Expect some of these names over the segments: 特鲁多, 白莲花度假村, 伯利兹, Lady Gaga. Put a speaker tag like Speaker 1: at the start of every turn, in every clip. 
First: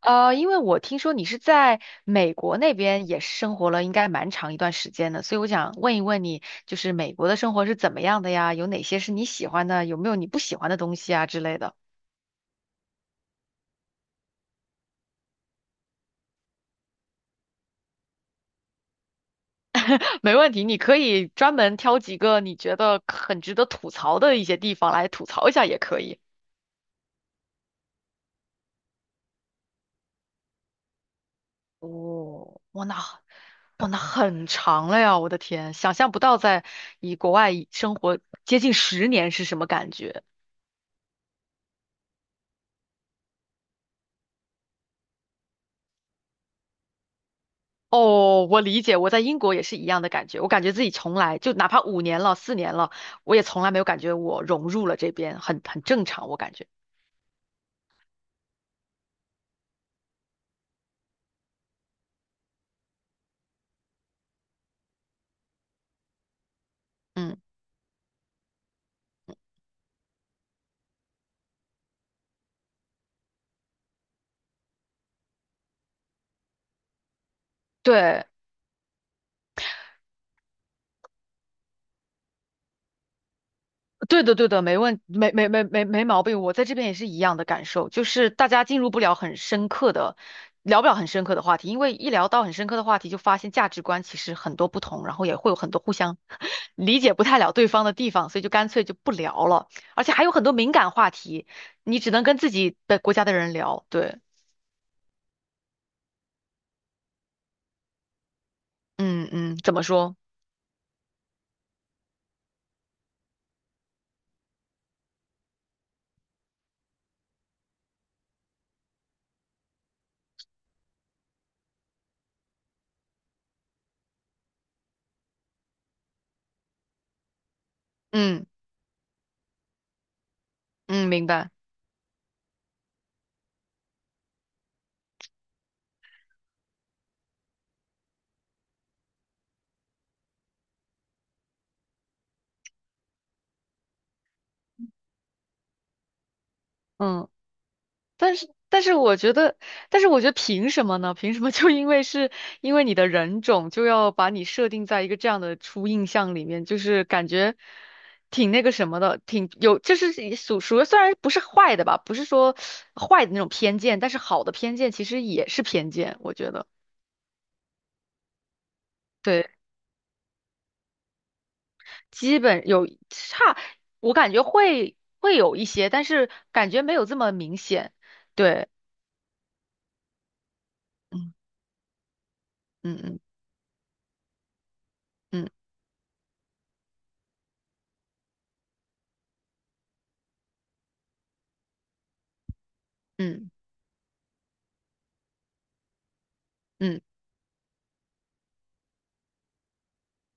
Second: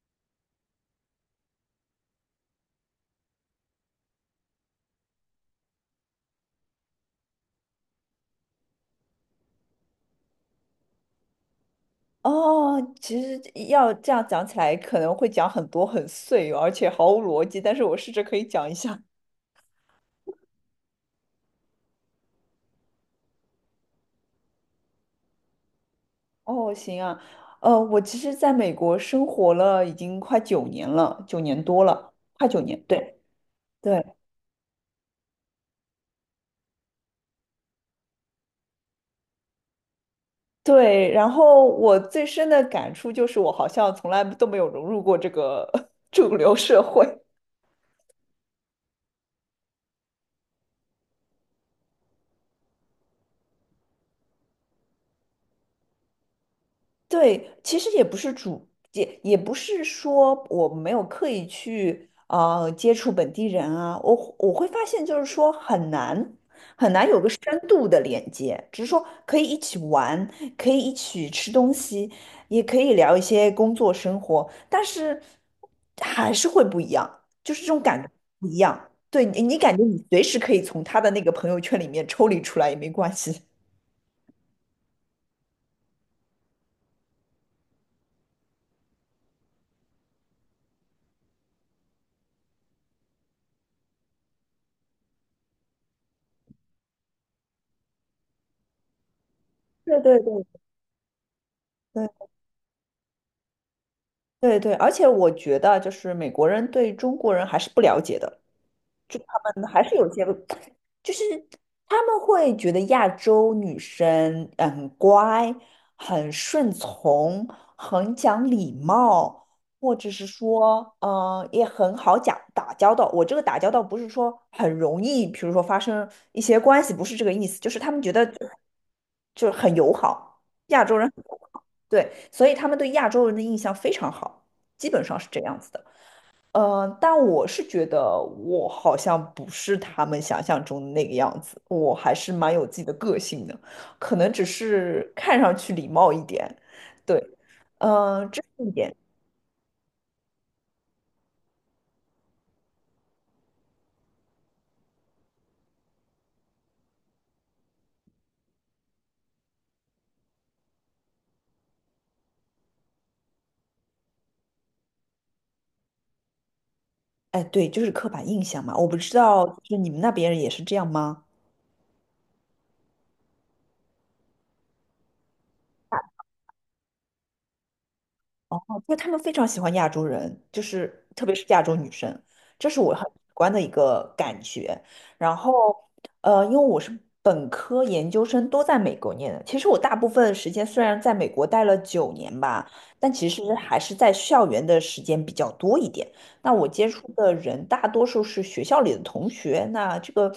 Speaker 1: 因为我听说你是在美国那边也生活了应该蛮长一段时间的，所以我想问一问你，就是美国的生活是怎么样的呀？有哪些是你喜欢的？有没有你不喜欢的东西啊之类的？
Speaker 2: 哦，其实要这样讲起来，可能会讲很多很碎，而且毫无逻辑。但是我试着可以讲一下。
Speaker 1: 没问题，你可以专门挑几个你觉得很值得吐槽的一些地方来吐槽一下也可以。
Speaker 2: 哦，行啊，我其实在美国生活了已经快9年了，9年多了，快九
Speaker 1: 哦，
Speaker 2: 年，
Speaker 1: 哇，那
Speaker 2: 对
Speaker 1: 哇，那
Speaker 2: 对
Speaker 1: 很长了呀！我的天，想象不到在以国外生活接近10年是什么感觉。
Speaker 2: 对。然后我最深的感触就是，我好像从来都没有融入过这个 主流社会。
Speaker 1: 哦，我理解，我在英国也是一样的感觉。我感觉自己从来就哪怕5年了、4年了，我也从来没有感觉我融入了这边，很正常，我感觉。
Speaker 2: 对，其实也不是说我没有刻意去接触本地人啊，我会发现就是说很难很难有个
Speaker 1: 嗯，
Speaker 2: 深度的连接，只是说可以一起玩，可以一起吃东西，也可以聊一些工作生活，但是还是会不一样，就是这种感觉
Speaker 1: 对。
Speaker 2: 不一样。对，你，你感觉你随时可以从他的那个朋友圈里面抽离出来也没关系。
Speaker 1: 对的，对的，没问，没没没没没毛病。我在这边也是一样的感受，就是大家进入不了很深刻的，聊不了很深刻的话题，因为一聊到很深刻的话题，就发现价值观其实很多不同，然后也会有很多互相 理解不太了对方的地方，所以就干脆就不聊了。
Speaker 2: 对
Speaker 1: 而且
Speaker 2: 对对
Speaker 1: 还有很
Speaker 2: 对
Speaker 1: 多敏感话题，你只能跟自己的国家的人聊。对，
Speaker 2: 对对，而且我觉得就是美国人对中国人还是不了解的，就
Speaker 1: 嗯
Speaker 2: 他
Speaker 1: 嗯，
Speaker 2: 们
Speaker 1: 怎
Speaker 2: 还
Speaker 1: 么
Speaker 2: 是有
Speaker 1: 说？
Speaker 2: 些，就是他们会觉得亚洲女生很乖、很顺从、很讲礼貌，或者是说，嗯也很好讲打交道。我这个打交道不是说很容易，比如说发生一些关系，不是这个意思，就是他们觉得就
Speaker 1: 嗯
Speaker 2: 就是很友好，亚洲
Speaker 1: 嗯，
Speaker 2: 人。
Speaker 1: 明白。
Speaker 2: 对，所以他们对亚洲人的印象非常好，基本上是这样子的。但我是觉得我好像不是他们想象中的那个样子，我还是蛮有自己的个性的，可能只是看上去礼貌一点。对，
Speaker 1: 嗯。
Speaker 2: 嗯，
Speaker 1: 但
Speaker 2: 这
Speaker 1: 是，
Speaker 2: 是一
Speaker 1: 但
Speaker 2: 点。
Speaker 1: 是我觉得，但是我觉得凭什么呢？凭什么就因为你的人种，就要把你设定在一个这样的初印象里面？就是感觉挺那个什么的，就是属于虽然不是坏的吧，不是说坏的那种偏见，但是好的偏见其实也是偏见，我觉得。
Speaker 2: 哎，对，就是刻板印象嘛。我不知道，
Speaker 1: 对，
Speaker 2: 就是你们那边也是这样吗？
Speaker 1: 基本有差，我感觉会有一些，但是感觉没有这么明显。对，
Speaker 2: 因为他们非常喜欢亚洲人，就是特别是
Speaker 1: 嗯
Speaker 2: 亚洲女生，这是我很
Speaker 1: 嗯
Speaker 2: 直观的一个感觉。然后，
Speaker 1: 嗯
Speaker 2: 因为我是本科、研究生都在美国念的，其实我大部分时间虽然在美国待了九年吧，但其
Speaker 1: 嗯
Speaker 2: 实还是在校园的时间比较多一点。那我接
Speaker 1: 嗯
Speaker 2: 触的人大多数是学校里的同学，那这个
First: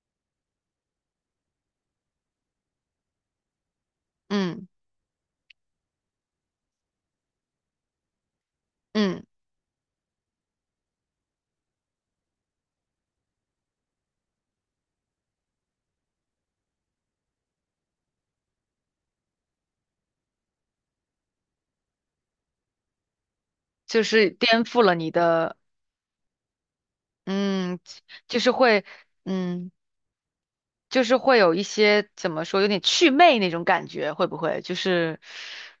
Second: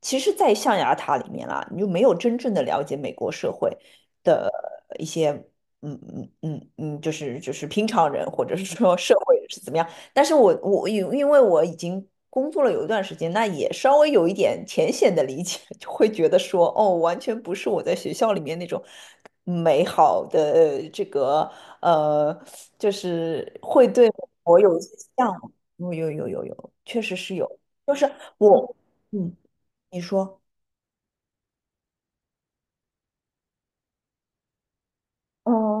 Speaker 2: 其实，在象牙塔里面啦，你就没有真正的了解美国社会的
Speaker 1: 嗯嗯
Speaker 2: 一些。嗯嗯嗯嗯，就是就是平常人或者是说社
Speaker 1: 嗯。
Speaker 2: 会人是怎么样？但是我我因为我已经工作了有一段时间，那也稍微有一点浅显的理解，就会觉得说，哦，完全不是我在学校里面那种美好的这个呃，就是会
Speaker 1: 就
Speaker 2: 对
Speaker 1: 是
Speaker 2: 我
Speaker 1: 颠
Speaker 2: 有一
Speaker 1: 覆
Speaker 2: 些
Speaker 1: 了你
Speaker 2: 向往。
Speaker 1: 的，
Speaker 2: 有有有有有，确实是有，
Speaker 1: 嗯，
Speaker 2: 就是
Speaker 1: 就是
Speaker 2: 我，
Speaker 1: 会，
Speaker 2: 嗯，
Speaker 1: 嗯，
Speaker 2: 你说。
Speaker 1: 就是会有一些怎么说，有点祛魅那种感觉，会不会？就是，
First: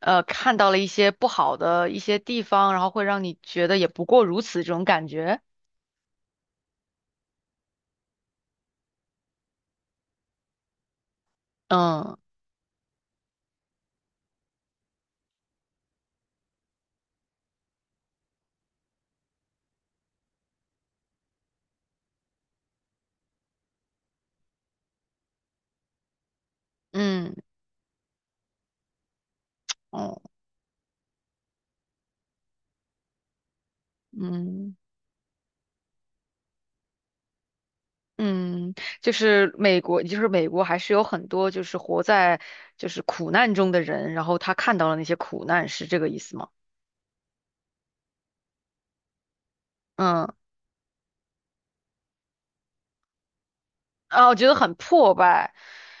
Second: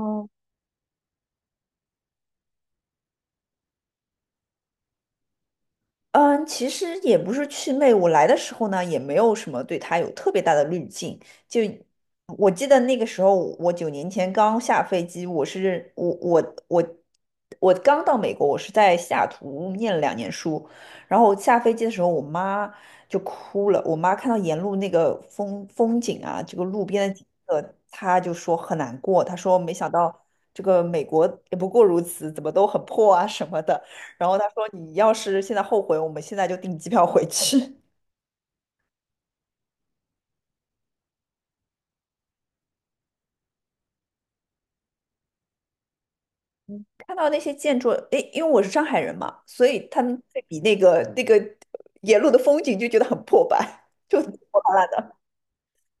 Speaker 1: 看到了一些不好的一些地方，然后会让你觉得也不过如此这种感觉。
Speaker 2: 嗯，其实也不是祛魅，我来的时候呢，也没有什么对他有特别大的滤镜。就
Speaker 1: 嗯
Speaker 2: 我记得那个时候，我9年前刚下飞机，我是我我我我刚到美国，我是在西雅图念了2年书，然后我下飞机的时候，我妈就哭了。我妈看到沿路那个风景啊，这个路边的景
Speaker 1: 嗯
Speaker 2: 色，她就说很难过。她说没想到
Speaker 1: 哦
Speaker 2: 这个美国也不过如此，怎么都很破啊什么的。然后他说
Speaker 1: 嗯
Speaker 2: 你要是现在后悔，我们现在就订机票回去。
Speaker 1: 嗯，就是美国还是有很多就是活在苦难中的人，然后他看到了那些苦难，是这个意思吗？
Speaker 2: 看到那些建筑，诶，因为我是上海人嘛，所以他们
Speaker 1: 嗯
Speaker 2: 对比那个那个沿路的风景就觉得很破败，就
Speaker 1: 啊，
Speaker 2: 挺
Speaker 1: 我觉得
Speaker 2: 破
Speaker 1: 很
Speaker 2: 烂烂
Speaker 1: 破
Speaker 2: 的。
Speaker 1: 败。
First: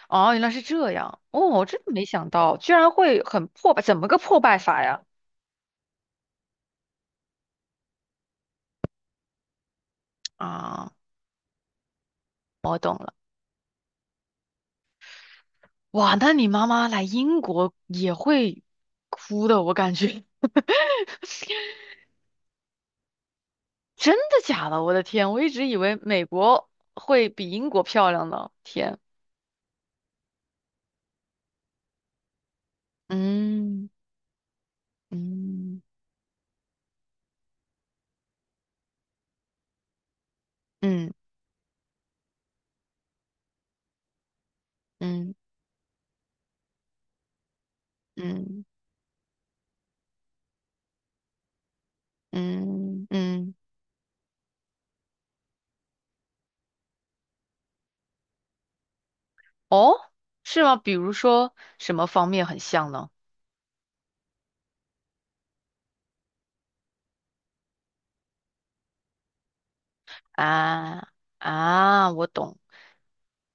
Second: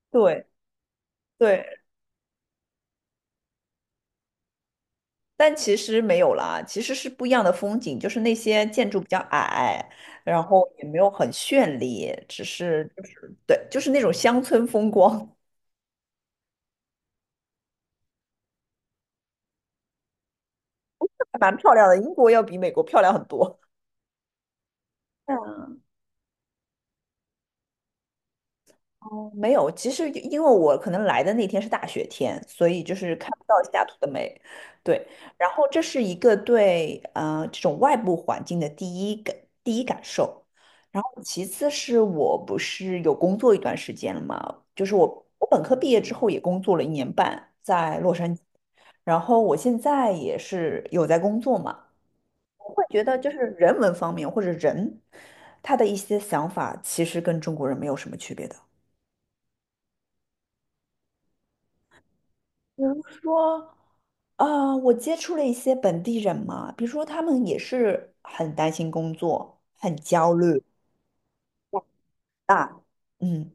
Speaker 1: 哦，原
Speaker 2: 对
Speaker 1: 来是这样。哦，我
Speaker 2: 对，
Speaker 1: 真的没想到，居然会很破败，怎么个破败法呀？
Speaker 2: 但其实没有啦，其实是不一样的风景，就是那些建筑比较矮，然后也
Speaker 1: 啊，
Speaker 2: 没有很绚丽，只
Speaker 1: 我
Speaker 2: 是
Speaker 1: 懂
Speaker 2: 就
Speaker 1: 了。
Speaker 2: 是对，就是那种乡村风光，
Speaker 1: 哇，那你妈妈来英国也会哭的，我感觉。
Speaker 2: 还蛮漂亮的。英国要比美国漂亮很多。
Speaker 1: 真的假的？我的 天，我一
Speaker 2: 嗯。
Speaker 1: 直以为美国会比英国漂亮呢。天，
Speaker 2: 哦，没有，其实因为我可能来的那天是大雪天，所以就是看不到西雅
Speaker 1: 嗯
Speaker 2: 图的美。对，然后这
Speaker 1: 嗯
Speaker 2: 是一个对这种外部环境的第一感受，然
Speaker 1: 嗯
Speaker 2: 后其次是我不是有工作一段时间了嘛，就是我
Speaker 1: 嗯
Speaker 2: 我本科毕业之后也工作了1年半在洛杉矶，
Speaker 1: 嗯
Speaker 2: 然后我现在也是有在工作嘛，我会觉
Speaker 1: 嗯嗯，
Speaker 2: 得就是
Speaker 1: 嗯
Speaker 2: 人文方面或者人他的一些想法其实跟中国人没有什么区别的。
Speaker 1: 哦，是吗？比如说什么方面很
Speaker 2: 比
Speaker 1: 像
Speaker 2: 如
Speaker 1: 呢？
Speaker 2: 说，啊，我接触了一些本地人嘛，比如说他们也是很担心工作，很焦虑
Speaker 1: 啊啊，我懂，
Speaker 2: 啊，嗯，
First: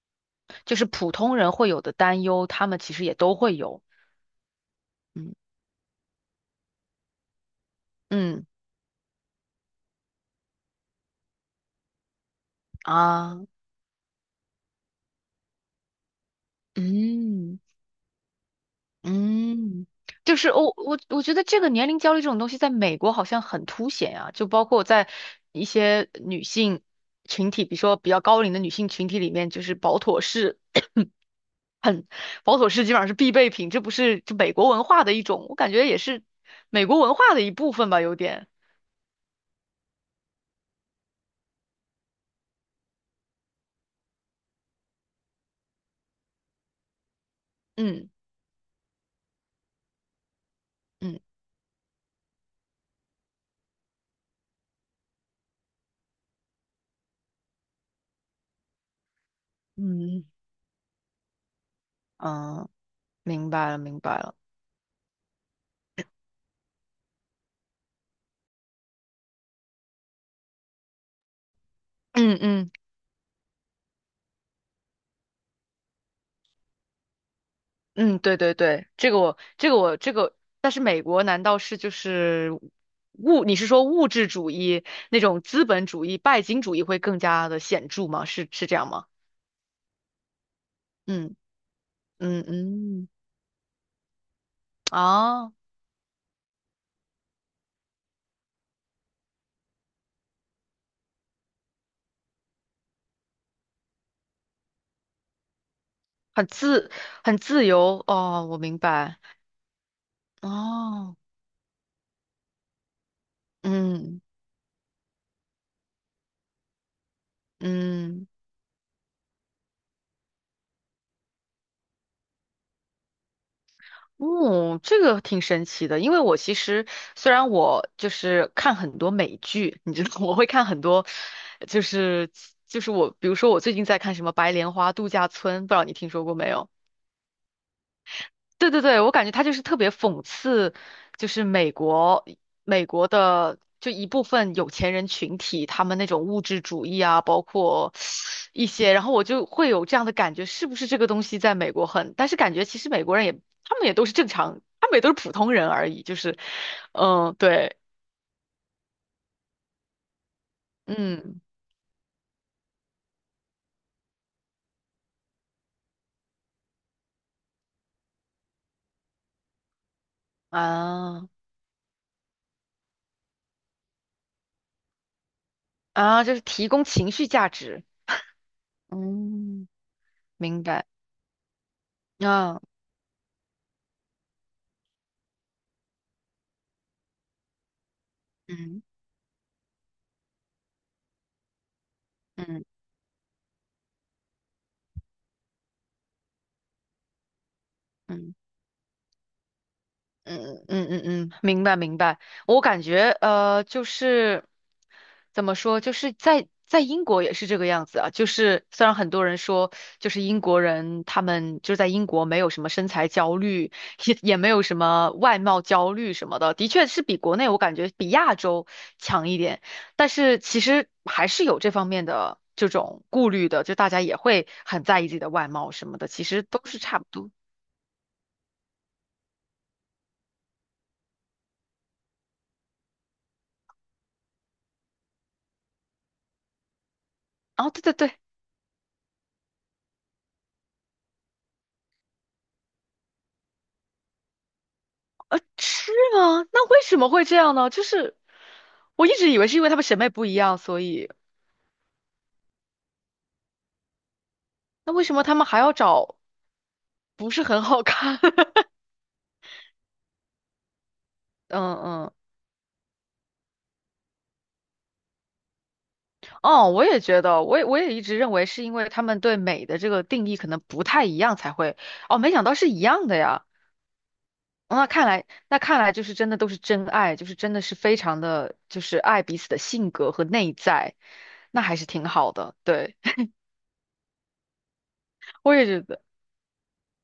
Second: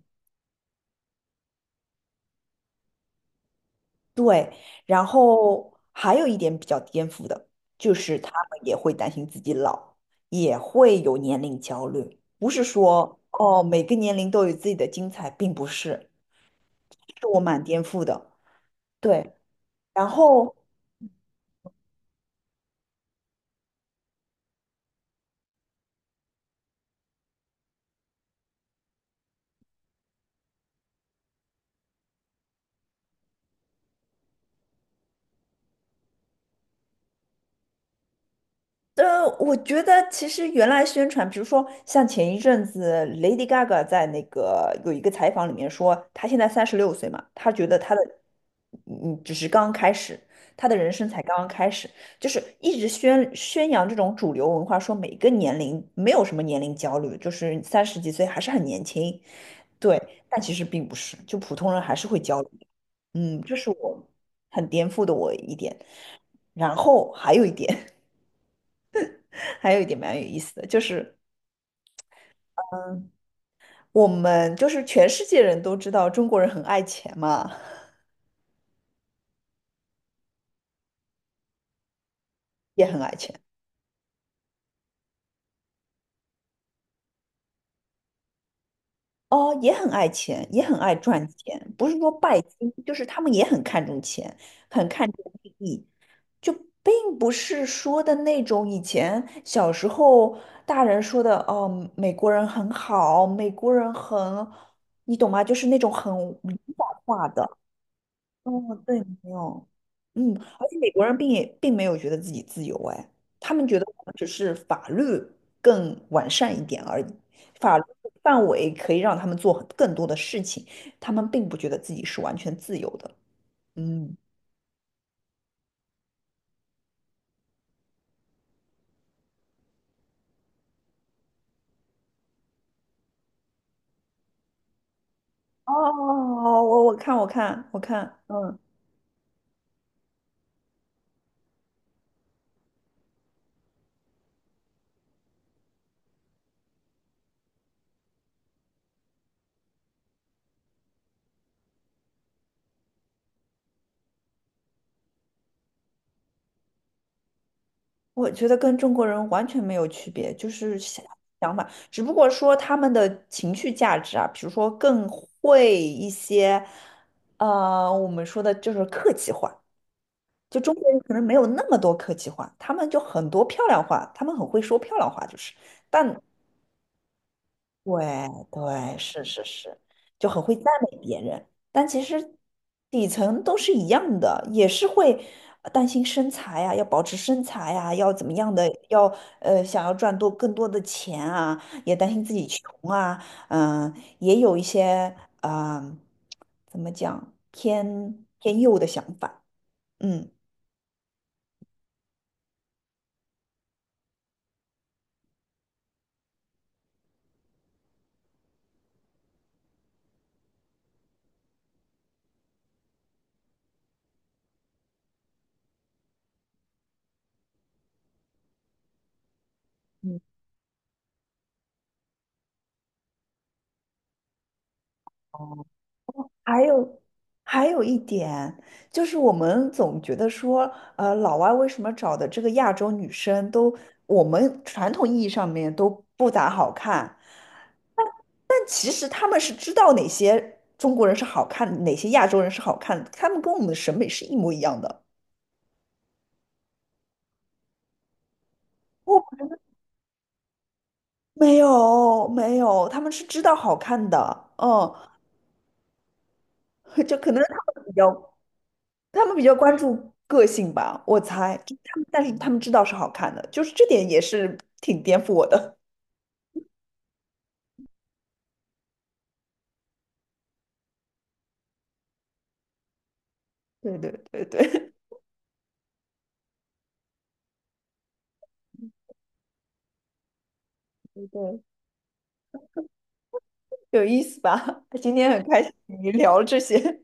Speaker 1: 就是普通人会有的担忧，他们其实也都会有。
Speaker 2: 对。然
Speaker 1: 嗯
Speaker 2: 后还有一点比较颠覆的，就是他
Speaker 1: 嗯
Speaker 2: 们也会担心自己老，也会有年龄焦虑。不是说
Speaker 1: 啊
Speaker 2: 哦，每个年龄都有自己的精彩，并不是，这是我
Speaker 1: 嗯
Speaker 2: 蛮颠覆的。对，
Speaker 1: 嗯，
Speaker 2: 然
Speaker 1: 就是
Speaker 2: 后
Speaker 1: 我觉得这个年龄焦虑这种东西在美国好像很凸显啊，就包括在一些女性群体，比如说比较高龄的女性群体里面，就是保妥适 很保妥适基本上是必备品，这不是就美国文化的一种，我感觉也是美国文化的一部分吧，有点
Speaker 2: 我觉得其实原来宣传，比如说像前一阵子 Lady Gaga 在那个有一个采访里面说，她现在36岁嘛，她觉得她的
Speaker 1: 嗯
Speaker 2: 嗯只是刚刚开始，她的人生
Speaker 1: 嗯。
Speaker 2: 才刚刚开始，就是一直宣扬这种主流文化，说每个年龄没有什么年龄焦虑，就是三十几岁还是很年轻，对，
Speaker 1: 嗯
Speaker 2: 但其实并不是，就普通人还是会焦虑的。
Speaker 1: 嗯，
Speaker 2: 嗯，
Speaker 1: 明
Speaker 2: 这
Speaker 1: 白
Speaker 2: 是
Speaker 1: 了，明
Speaker 2: 我
Speaker 1: 白了。
Speaker 2: 很颠覆的我一点，然后还有一点。还有一点蛮有意思的，就是
Speaker 1: 嗯嗯
Speaker 2: 嗯，我们就是全世界人都知道中国人很爱钱嘛，
Speaker 1: 嗯，对对对，这个我这个我这个，但是美国难道是就是
Speaker 2: 也很爱钱
Speaker 1: 物？你是说物质主义那种资本主义、拜金主义会更加的显著吗？是这样吗？
Speaker 2: 哦，也很爱钱，也很爱赚
Speaker 1: 嗯
Speaker 2: 钱，不是说拜
Speaker 1: 嗯
Speaker 2: 金，就是
Speaker 1: 嗯，
Speaker 2: 他们也很看重钱，很看重
Speaker 1: 啊，
Speaker 2: 利益，就并不是说的那种以前小时候大人说的哦，美国人很好，美国人很，你懂吗？就是那种很
Speaker 1: 很
Speaker 2: 理
Speaker 1: 自
Speaker 2: 想化
Speaker 1: 很
Speaker 2: 的。
Speaker 1: 自由哦，
Speaker 2: 哦，
Speaker 1: 我明
Speaker 2: 对，
Speaker 1: 白
Speaker 2: 没有，嗯，而且美国
Speaker 1: 哦，
Speaker 2: 人并也并没有觉得自己自由，哎，他们觉得我们
Speaker 1: 嗯
Speaker 2: 只是法律更完善一点而已，法律
Speaker 1: 嗯。
Speaker 2: 范围可以让他们做很更多的事情，他们并不觉得自己是完全自由的。嗯，
Speaker 1: 哦，这个挺神奇的，因为我其实虽然我就是看很多美剧，你知道 我会看很多，就是就是我，比如说我最近在看什么《白莲花度假村》，不
Speaker 2: 哦，
Speaker 1: 知道你听说过没有？
Speaker 2: 我看，嗯。
Speaker 1: 对对对，我感觉他就是特别讽刺，就是美国的就一部分有钱人群体，他们那种物质主义啊，包括一些，然后我就会有这样的感觉，是不是这个东西在美国很？但是感觉其实美国人也，他们也都是正常，他们也都是普通人而已，就是，嗯，对，
Speaker 2: 我觉得跟中国人完全没有区别，就是想
Speaker 1: 嗯
Speaker 2: 想法，只不过说他们的情绪价值啊，比如说更会一些，我们说的就是客气话，就中国人可能
Speaker 1: 啊
Speaker 2: 没有那么多客气话，他们就很多漂亮话，他们很会说漂亮话，就是，但
Speaker 1: 啊，就是提供情绪价值，
Speaker 2: 对对，是是
Speaker 1: 嗯，
Speaker 2: 是，就很会
Speaker 1: 明
Speaker 2: 赞
Speaker 1: 白，
Speaker 2: 美别人，但其实
Speaker 1: 啊，
Speaker 2: 底层都是一样的，也是会担心身材呀、要保持身材呀、要怎么样的，
Speaker 1: 嗯
Speaker 2: 要想要赚多更多的钱啊，也担心自己
Speaker 1: 嗯
Speaker 2: 穷啊，嗯，也有一些嗯呃怎么讲偏
Speaker 1: 嗯。
Speaker 2: 偏右的想法，嗯
Speaker 1: 嗯嗯嗯嗯，明白明白。我感觉就是怎么说，就是在英国也是这个样子啊。就是虽然很多人说，就是英国人他们就在英国没有什么身材焦虑，也没有什么外貌焦虑什么的，的确是比国内我感觉比亚洲强一点。但
Speaker 2: 嗯
Speaker 1: 是其实还是有这方面的这种顾虑的，就大家也会很在意自己的外貌什么的，其实都
Speaker 2: 还
Speaker 1: 是差
Speaker 2: 有，
Speaker 1: 不多。
Speaker 2: 还有一点，就是我们总觉得说，老外为什么找的这个亚洲女生都，我们传统意义上面都不咋好看，
Speaker 1: 哦，对对
Speaker 2: 但
Speaker 1: 对。
Speaker 2: 但其实他们是知道哪些中国人是好看，哪些亚洲人是好看的，他们跟我们的审美是一模一样的。
Speaker 1: 是吗？那为什么会这样呢？就是我一直以
Speaker 2: 哦，
Speaker 1: 为是因为他们审美不一样，所以
Speaker 2: 没有没有，他们是知道好看的，嗯，
Speaker 1: 那为什么他们还要找
Speaker 2: 就
Speaker 1: 不
Speaker 2: 可能
Speaker 1: 是
Speaker 2: 是他
Speaker 1: 很好
Speaker 2: 们比
Speaker 1: 看？
Speaker 2: 较。他们比较关注个性吧，我猜，
Speaker 1: 嗯
Speaker 2: 就他们，
Speaker 1: 嗯，
Speaker 2: 但是他们知道是好看的，就是这点也是挺颠覆我的。
Speaker 1: 哦，我也觉得，我也一直认为是因为他们对美的这个定义可能不太一样才会，哦，没想到是一样的呀。
Speaker 2: 对对对
Speaker 1: 那
Speaker 2: 对
Speaker 1: 看来，那看来就是真的都是真爱，就是真的是非常的，就是爱彼此的性格和内在，
Speaker 2: 对，
Speaker 1: 那还是挺好的。对，
Speaker 2: 有意思吧？今天很
Speaker 1: 我
Speaker 2: 开
Speaker 1: 也
Speaker 2: 心
Speaker 1: 觉得。
Speaker 2: 你聊了这些，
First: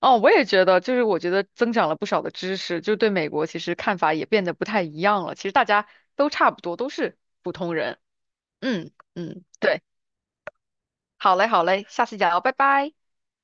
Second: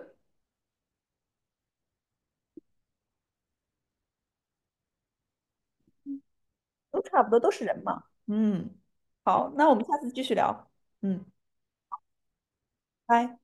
Speaker 1: 哦，我也觉得，就是我觉得增长了不少的知识，就对美国其实看法也变得不太一样了。其实大家都差不多，都
Speaker 2: 都
Speaker 1: 是
Speaker 2: 差不多都
Speaker 1: 普
Speaker 2: 是
Speaker 1: 通
Speaker 2: 人
Speaker 1: 人。
Speaker 2: 嘛。嗯，
Speaker 1: 嗯嗯，
Speaker 2: 好，那我
Speaker 1: 对，
Speaker 2: 们下次继续聊。嗯，
Speaker 1: 好嘞好嘞，下次聊，拜拜。
Speaker 2: 拜。